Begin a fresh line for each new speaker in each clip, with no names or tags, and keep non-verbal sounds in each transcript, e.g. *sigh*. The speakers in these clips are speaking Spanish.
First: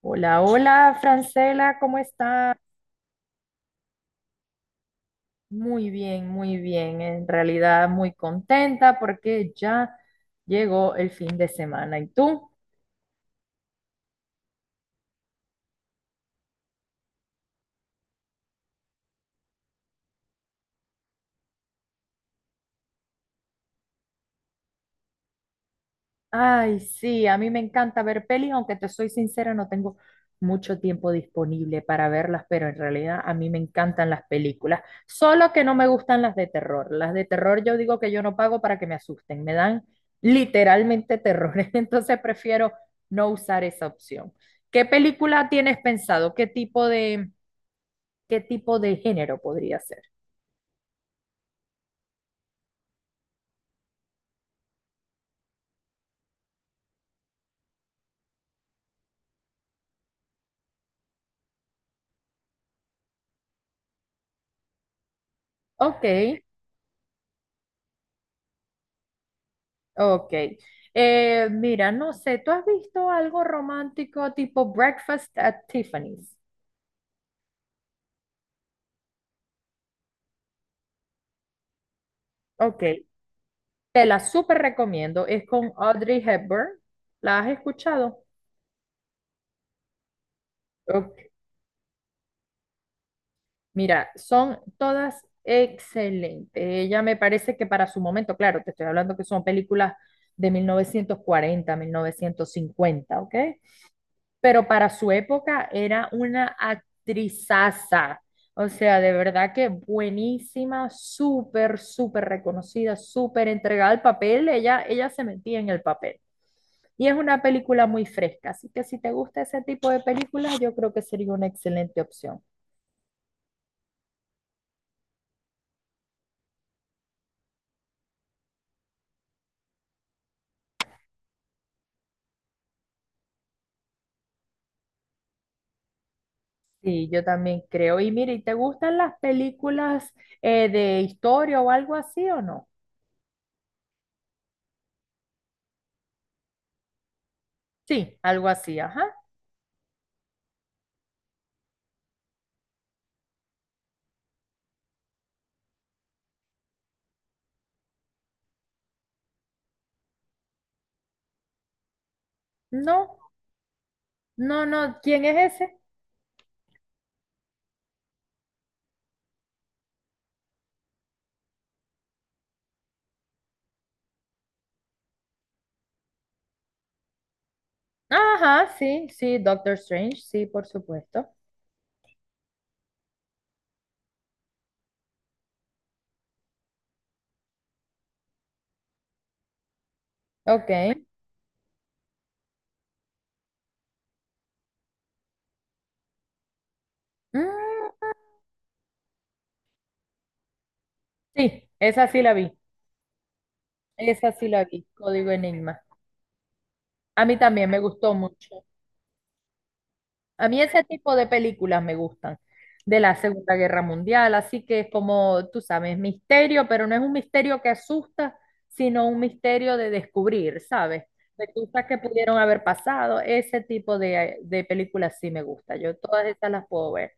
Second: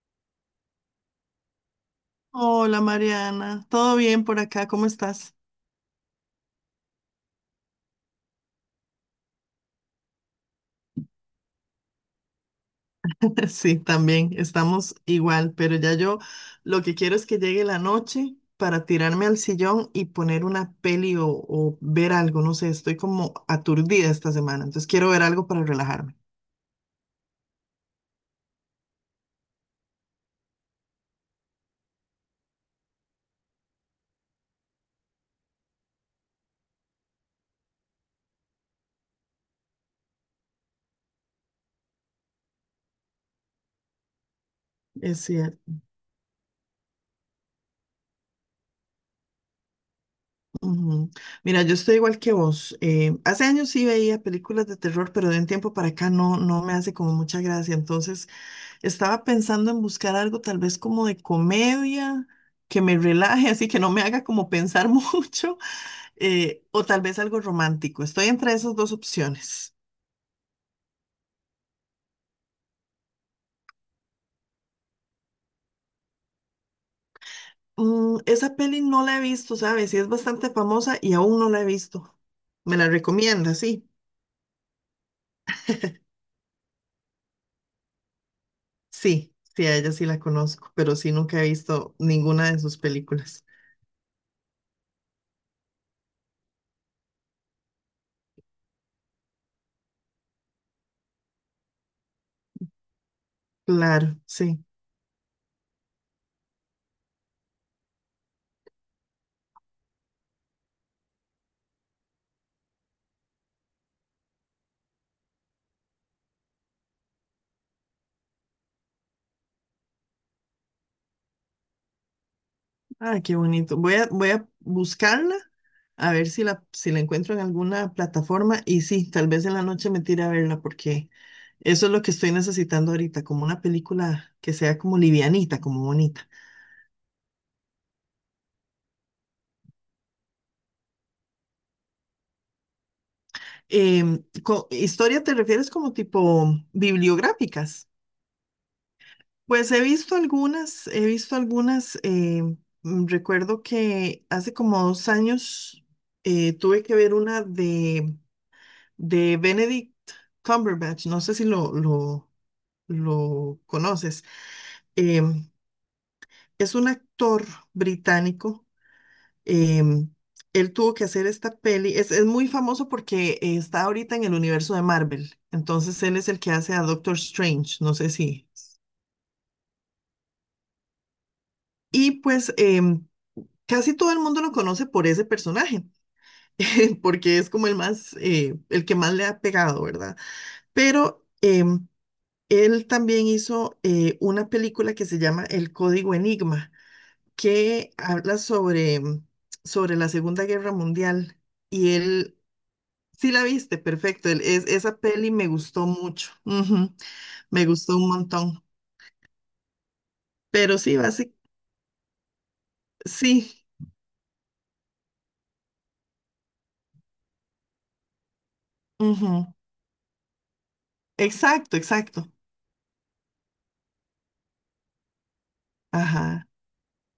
Hola, hola, Francela, ¿cómo estás?
Hola Mariana, ¿todo bien por acá? ¿Cómo estás?
Muy bien, muy bien. En realidad, muy contenta porque ya llegó el fin de semana. ¿Y tú?
*laughs* Sí, también estamos igual, pero ya yo lo que quiero es que llegue la noche para tirarme al sillón y poner una peli o ver algo, no sé, estoy como aturdida esta semana, entonces quiero ver algo para relajarme.
Ay, sí, a mí me encanta ver pelis, aunque te soy sincera, no tengo mucho tiempo disponible para verlas, pero en realidad a mí me encantan las películas, solo que no me gustan las de terror. Las de terror yo digo que yo no pago para que me asusten, me dan literalmente terror, *laughs* entonces prefiero no usar esa opción. ¿Qué
Es
película
cierto.
tienes pensado? ¿Qué tipo de género podría ser?
Ujú. Mira, yo estoy igual que vos. Hace años sí veía películas de terror, pero de un tiempo para acá no me hace como mucha gracia. Entonces estaba pensando en buscar algo tal vez como de comedia, que me relaje, *laughs* así que no me haga como pensar *laughs* mucho,
Ok.
o tal vez algo romántico. Estoy entre esas dos opciones.
Ok. Mira, no sé, ¿tú has visto algo romántico tipo Breakfast at Tiffany's?
Mm, esa peli no la he visto, ¿sabes? Y es bastante famosa y aún no la he visto. ¿Me
Ok.
la recomienda? Sí,
Te la súper recomiendo. Es con Audrey Hepburn. ¿La has escuchado?
sí, sí, a ella sí la conozco, pero sí
Ok.
nunca he visto ninguna de sus películas.
Mira, son todas excelentes. Ella me parece que para su momento, claro, te estoy hablando que son películas de mil novecientos cuarenta, 1950, ¿ok?
Claro, sí.
Pero para su época era una actrizaza. O sea, de verdad que buenísima, súper, súper reconocida, súper entregada al papel. Ella se metía en el papel. Y es una película muy fresca, así que si te gusta ese tipo de películas, yo creo que sería una excelente opción.
Ah, qué bonito. Voy a buscarla a ver si la encuentro en alguna plataforma y sí, tal vez en la noche me tire a verla porque eso es lo que estoy necesitando ahorita, como una película que sea como livianita, como bonita.
Sí, yo también creo. Y mire, ¿te gustan las películas de historia o algo así o no?
¿Historia te refieres como tipo bibliográficas?
Sí, algo así, ajá.
Pues he visto algunas, recuerdo que hace como dos años tuve que ver una de Benedict Cumberbatch, no sé si lo, lo,
No,
lo conoces,
no, no. ¿Quién
em,
es ese?
es un actor británico. em, Él tuvo que hacer esta peli, es muy famoso porque está ahorita en el universo de Marvel, entonces él es el que hace a Doctor Strange, no sé si.
Ajá, sí, sí, Doctor Strange, sí, por supuesto.
Y pues casi todo el mundo lo conoce por ese personaje, *laughs* porque es como el más, el que más le ha pegado, ¿verdad?
Ok.
Pero... eh, Él también hizo una película que se llama El Código Enigma,
Mm,
que habla sobre, sobre la Segunda Guerra Mundial.
sí,
Y
esa sí la
él,
vi.
sí la viste, perfecto.
Esa sí la vi,
Esa
Código
peli me
Enigma.
gustó mucho. Ujú,
A mí
me
también me
gustó un
gustó
montón.
mucho. A mí
Pero
ese
sí,
tipo de
básicamente,
películas me gustan, de la Segunda
sí.
Guerra Mundial, así que es como, tú sabes, misterio, pero no es un misterio que asusta, sino un
Ujú,
misterio de descubrir, ¿sabes? De
exacto,
cosas que
exacto.
pudieron haber pasado. Ese tipo de películas sí me gusta. Yo todas
Ajá,
esas las puedo ver.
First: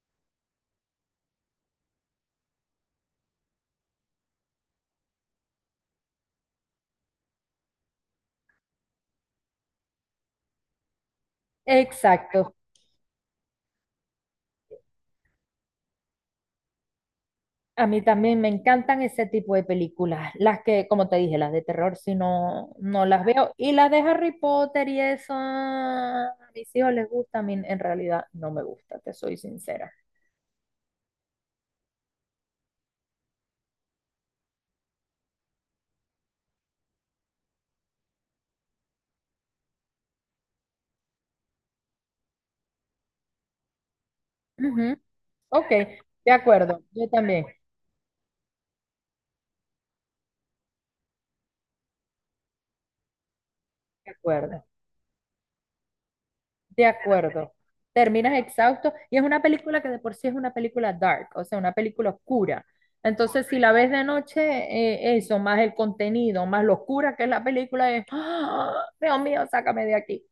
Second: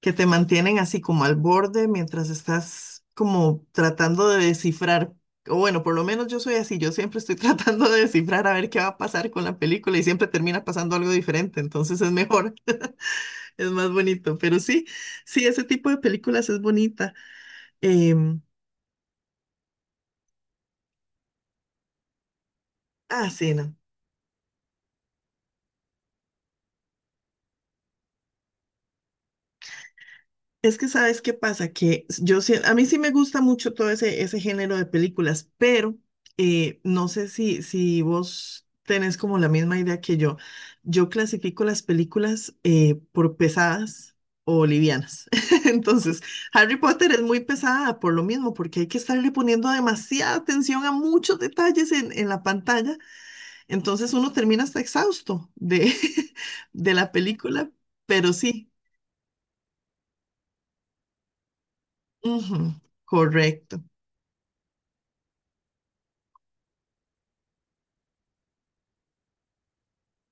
que te mantienen así como al borde mientras estás como tratando de descifrar. O bueno, por lo menos yo soy así, yo siempre estoy *laughs* tratando de descifrar a ver qué va a pasar con la película y siempre termina pasando algo diferente, entonces es
Exacto.
mejor, *laughs* es más bonito, pero sí, sí, ese tipo de películas es bonita.
A mí también
Em,
me encantan ese tipo de películas, las que, como te dije, las de terror, si no, no las
ah,
veo.
sí,
Y
no.
las de Harry Potter y eso, ah, a mis hijos les gusta, a mí en realidad no me gusta, te soy sincera.
Es que sabes qué pasa, que a mí sí me gusta mucho ese género de películas, pero no sé si vos tenés como la misma idea que yo. Yo clasifico las películas por pesadas o
Ujú.
livianas.
Ok,
*laughs* Entonces,
de
Harry
acuerdo, yo
Potter es muy
también,
pesada por lo mismo, porque hay que estarle poniendo demasiada atención a muchos detalles en la pantalla. Entonces
de
uno termina
acuerdo,
hasta exhausto de, *laughs*
de
de la
acuerdo.
película, pero
Terminas
sí.
exhausto y es una película que de por sí es una película dark, o sea, una película oscura.
Ujú,
Entonces, si la
correcto.
ves de noche, eso, más el contenido, más lo oscura que es la película, es, ¡ah, Dios mío, sácame de aquí!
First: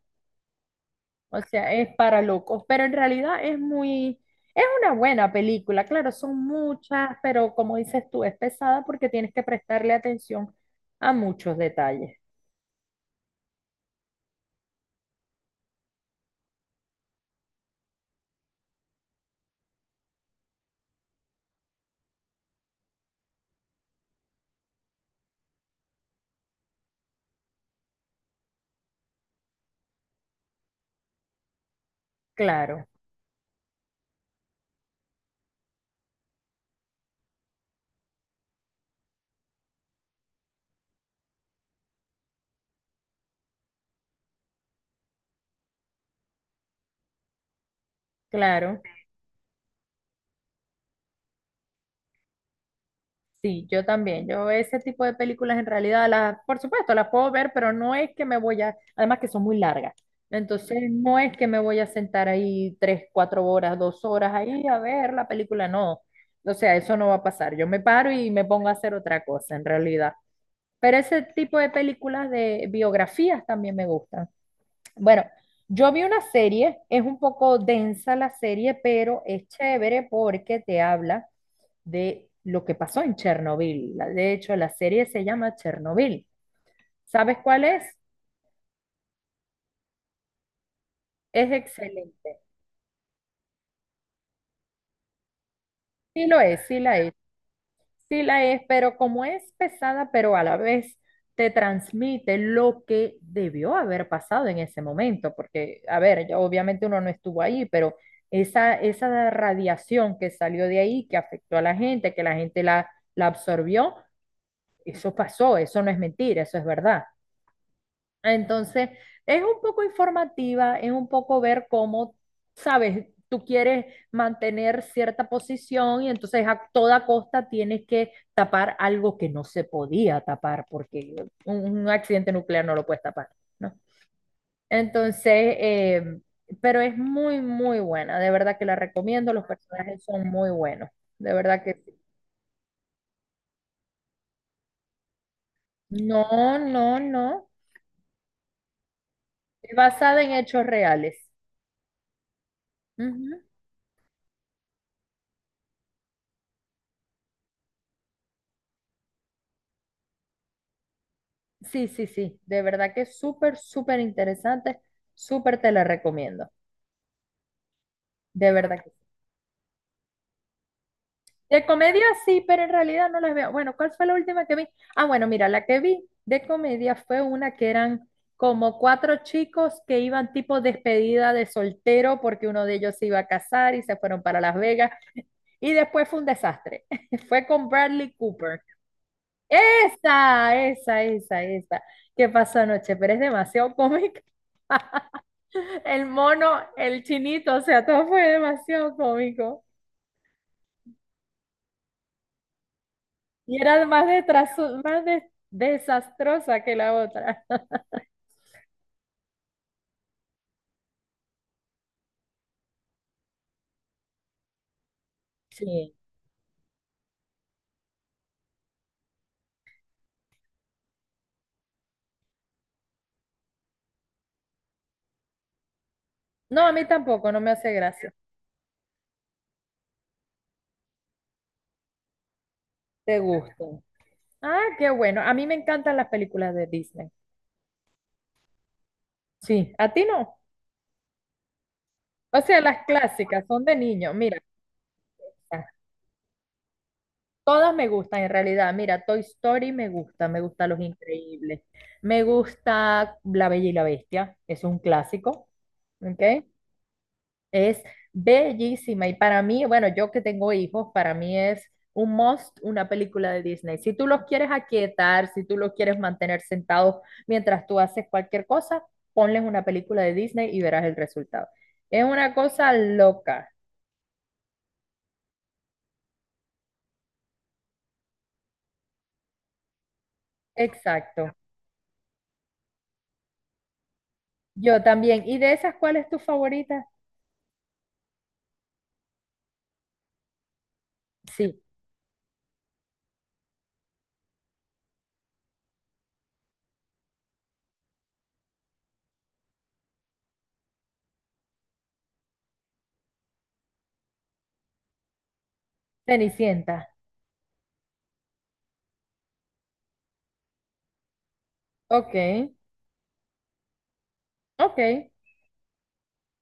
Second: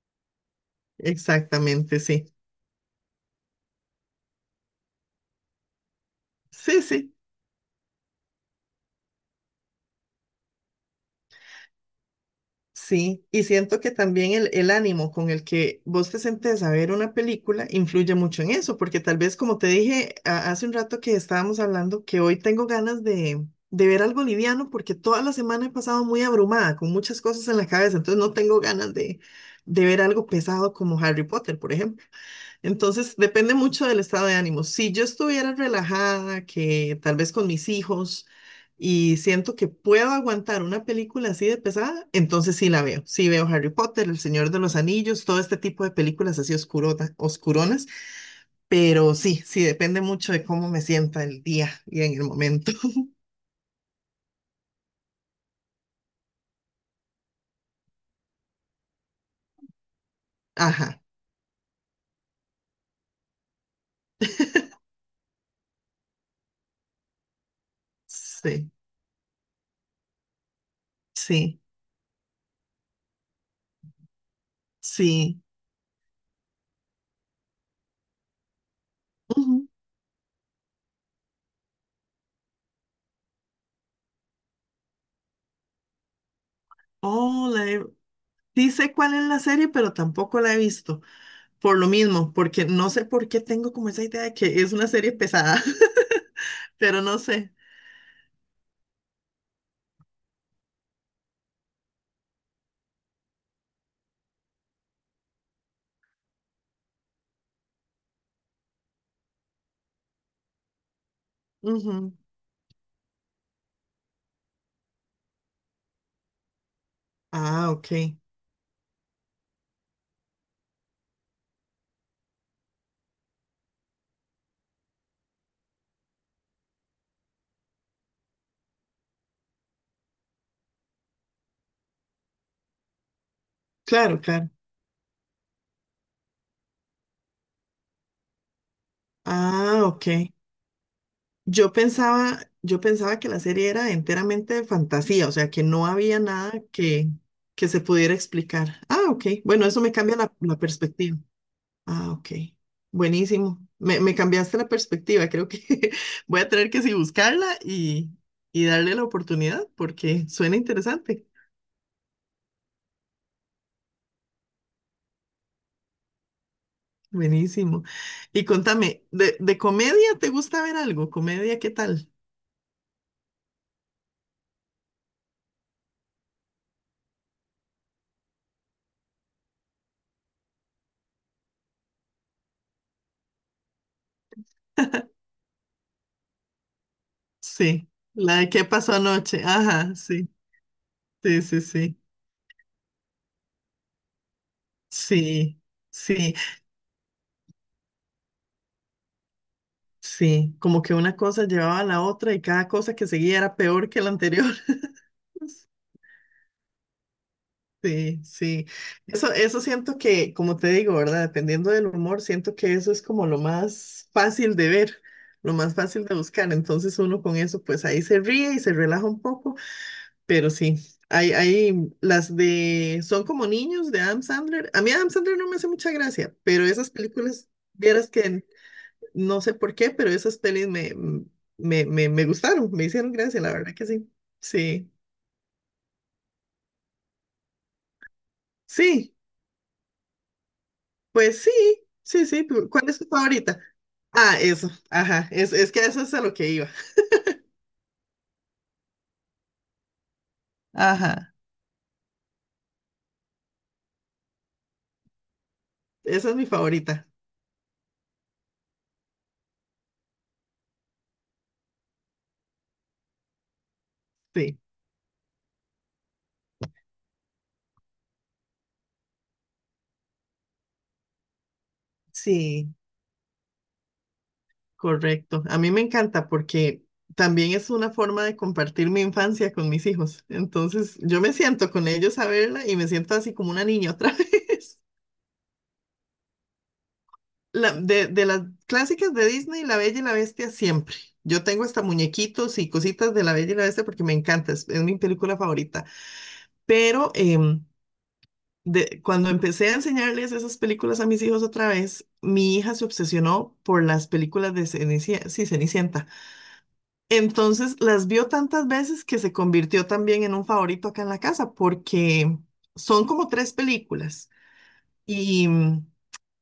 O sea, es
Exactamente,
para
sí.
locos, pero en realidad es muy, es una buena película. Claro, son
Sí, sí,
muchas, pero como dices tú, es pesada porque tienes que prestarle atención a muchos detalles.
sí. Y siento que también el ánimo con el que vos te sentes a ver una película influye mucho en eso, porque tal vez como te dije hace un rato que estábamos hablando, que hoy tengo ganas de ver algo liviano porque toda la semana he pasado muy abrumada con muchas cosas en la cabeza, entonces no tengo ganas de ver algo pesado como Harry Potter, por ejemplo.
Claro,
Entonces, depende mucho del estado de ánimo. Si yo estuviera relajada, que tal vez con mis hijos, y siento que puedo aguantar una película así de pesada, entonces sí la veo. Sí veo Harry Potter, El Señor de los Anillos, todo este tipo de películas así oscuronas,
claro.
pero sí, sí depende mucho de cómo me sienta el día y en el momento. *laughs*
Sí, yo también. Yo ese tipo de películas en realidad las, por supuesto, las puedo ver, pero no es que me voy a, además que son muy largas. Entonces,
Ajá.
no es que me voy a sentar ahí 3, 4 horas, 2 horas ahí a ver la película, no. O sea, eso no va a pasar. Yo me paro y me pongo
Sí,
a hacer otra cosa en realidad. Pero ese tipo
sí,
de películas de biografías también me gustan. Bueno,
sí.
yo vi una serie, es un poco densa la serie, pero es
Ujú.
chévere porque te habla de lo que pasó en Chernobyl. De hecho, la serie se llama Chernobyl. ¿Sabes
Oh,
cuál
la he-
es?
sí sé cuál es la serie, pero tampoco la he visto.
Es
Por lo mismo,
excelente.
porque no sé por qué tengo como esa idea de que es una serie pesada,
Sí lo es,
*laughs* pero no sé.
sí la es, pero como es pesada, pero a la vez te transmite lo que debió haber pasado en ese momento, porque, a ver, ya obviamente uno no estuvo ahí, pero esa radiación que salió de ahí, que afectó a la
Ujú.
gente, que la gente la, la absorbió, eso pasó, eso no es mentira, eso es verdad.
Ah, ok.
Entonces, es un poco informativa, es un poco ver cómo, sabes, tú quieres mantener cierta posición y entonces a toda costa tienes que tapar algo que no se podía tapar porque un accidente nuclear no lo puedes tapar, ¿no?
Claro, claro.
Entonces, eh, pero es muy, muy buena, de verdad que la recomiendo, los
Ah,
personajes
ok.
son muy buenos, de verdad que sí.
Yo pensaba que la serie era enteramente de fantasía, o sea, que no había
No,
nada
no, no,
que se pudiera explicar. Ah, ok. Bueno,
es
eso me cambia
basada en
la
hechos reales.
perspectiva. Ah, ok.
Ujú.
Buenísimo. Me cambiaste la perspectiva. Creo que *laughs* voy a tener que sí buscarla y darle la oportunidad porque suena interesante.
Sí, sí, sí, de verdad que es súper, súper interesante, súper te la recomiendo,
Buenísimo. Y
de verdad que sí.
contame, de comedia te gusta ver algo? ¿Comedia
De
qué
comedia
tal?
sí, pero en realidad no las veo. Bueno, ¿cuál fue la última que vi? Ah, bueno, mira, la que vi de comedia fue una que eran como cuatro chicos que iban tipo despedida de soltero porque uno de ellos se iba a casar y se fueron para Las Vegas
*laughs*
y después fue un desastre. *laughs* Fue con
Sí,
Bradley
la de
Cooper.
qué pasó anoche. Ajá, sí,
Esa, esa,
sí,
esa,
sí,
esa.
sí.
¿Qué pasó anoche? Pero es demasiado cómica.
Sí,
El
sí,
mono, el chinito, o sea, todo fue demasiado cómico.
sí. Como que una cosa llevaba a la otra y cada cosa que seguía era
Y era
peor que
más,
la anterior. *laughs*
desastrosa que la otra.
Sí, sí. Eso siento que, como te digo, ¿verdad? Dependiendo del humor, siento que eso es como lo más fácil de ver, lo más
Sí.
fácil de buscar. Entonces uno con eso, pues ahí se ríe y se relaja un poco. Pero sí, hay las de Son como niños de Adam Sandler. A mí Adam Sandler no me hace mucha gracia,
No,
pero
a mí
esas
tampoco, no
películas,
me hace
vieras
gracia.
que no sé por qué, pero esas pelis me gustaron, me hicieron
¿Te
gracia, la
gusta?
verdad que sí.
Ah, qué
Sí,
bueno. A mí me encantan las películas de Disney.
sí,
Sí. ¿A ti no?
pues sí, sí,
O
sí.
sea,
Pero
las
¿cuál es tu
clásicas
favorita?
son de niño.
Ah,
Mira,
eso, ajá, es que eso es a lo que iba.
todas me gustan en realidad. Mira, Toy Story me gusta Los
Ajá,
Increíbles. Me gusta La Bella y la Bestia, es un clásico, ¿ok?
esa es mi favorita.
Es bellísima y para mí, bueno, yo que tengo hijos, para mí es un must una película de Disney. Si tú los quieres
Sí,
aquietar, si tú los quieres mantener sentados mientras tú haces cualquier cosa, ponles una película de Disney y verás el resultado. Es una cosa
sí.
loca.
Correcto. A mí me encanta porque también es una forma de compartir mi infancia con mis hijos. Entonces, yo
Exacto.
me siento con ellos a verla y me siento así como una niña otra *laughs* vez.
Yo también. ¿Y de esas cuál es tu favorita?
De las clásicas de Disney, La Bella y la Bestia siempre. Yo
Sí,
tengo hasta muñequitos y cositas de La Bella y la Bestia porque me encanta, es mi película favorita. Pero cuando empecé a enseñarles esas películas a mis hijos otra vez, mi hija se obsesionó por las películas de Cenicienta, sí, Cenicienta.
Cenicienta.
Entonces las vio tantas veces que se convirtió también en un favorito acá en la casa,
Ok,
porque son como tres películas
ok.
y,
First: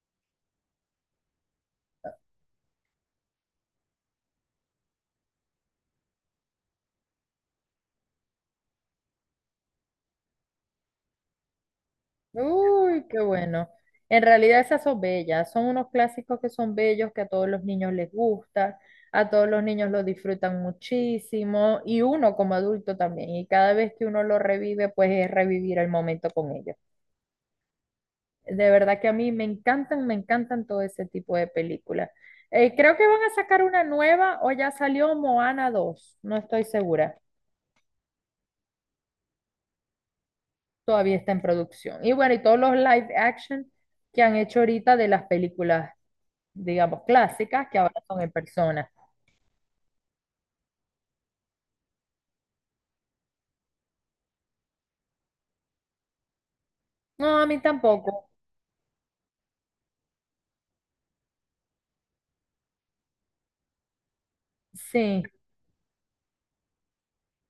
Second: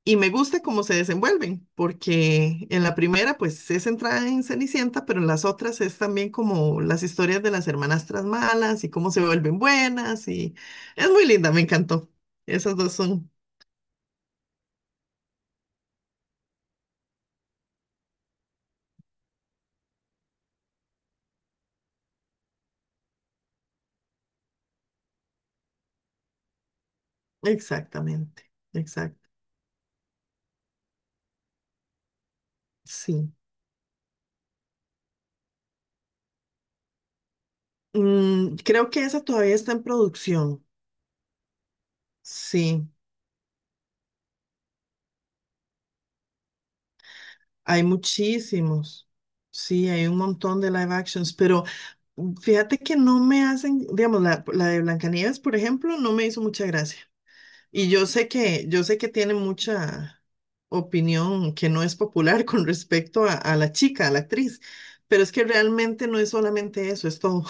y me gusta cómo se desenvuelven, porque en la primera pues es centrada en Cenicienta, pero en las otras es también como las historias de las hermanastras malas y cómo se vuelven buenas y es muy linda, me encantó. Esas dos
Uy, qué
son
bueno. En realidad esas son bellas, son unos clásicos que son bellos, que a todos los niños les gusta, a todos los niños lo disfrutan muchísimo y uno como adulto también. Y cada vez que uno lo revive, pues es revivir el momento con ellos.
exactamente,
De verdad que a
exacto,
mí me encantan todo ese tipo de películas. Creo que van
sí.
a sacar una nueva o ya salió Moana 2, no estoy segura.
Mm, creo que esa todavía está en producción,
Todavía está en producción. Y bueno, y todos los
sí.
live action que han hecho ahorita de las películas, digamos, clásicas, que
Hay
ahora son en persona.
muchísimos, sí, hay un montón de live actions, pero fíjate que no me hacen, digamos, la de Blancanieves, por ejemplo, no me hizo mucha gracia.
No, a mí
Y
tampoco.
yo sé que tiene mucha opinión que no es popular *laughs* con respecto a la chica, a la actriz,
Sí.
pero es que realmente no es solamente eso, es todo,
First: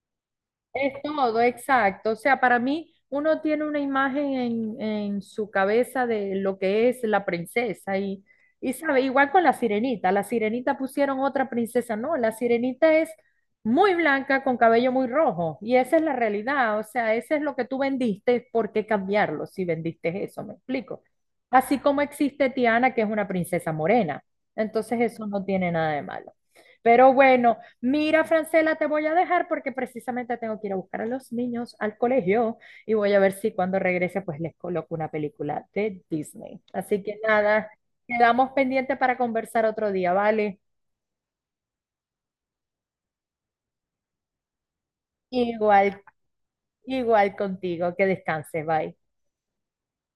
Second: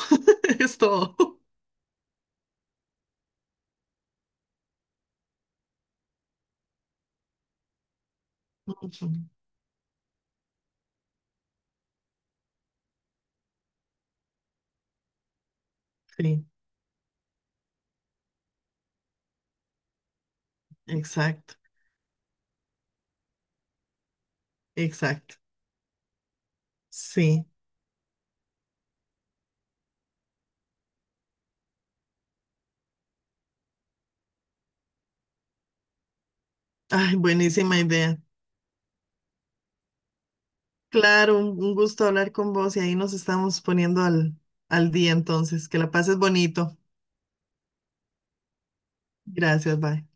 *laughs* es
Es
todo.
todo, exacto. O sea, para mí uno tiene una imagen en su cabeza de lo que es la princesa y sabe, igual con la sirenita. La sirenita pusieron otra princesa, no, la sirenita es muy blanca con cabello muy rojo y esa es la
Sí,
realidad. O sea, ese es lo que tú vendiste, ¿por qué cambiarlo si vendiste eso? ¿Me explico?
exacto,
Así como existe Tiana, que es una princesa morena. Entonces eso
exacto,
no tiene nada de malo. Pero
sí.
bueno. Mira, Francela, te voy a dejar porque precisamente tengo que ir a buscar a los niños al colegio y voy a ver si cuando regrese pues les coloco una película de Disney. Así
Ay,
que nada,
buenísima idea.
quedamos pendientes para conversar otro día, ¿vale?
Claro, un gusto hablar con vos y ahí nos estamos poniendo al día entonces. Que la
Igual,
pases bonito.
igual contigo, que descanses, bye.
Gracias, bye.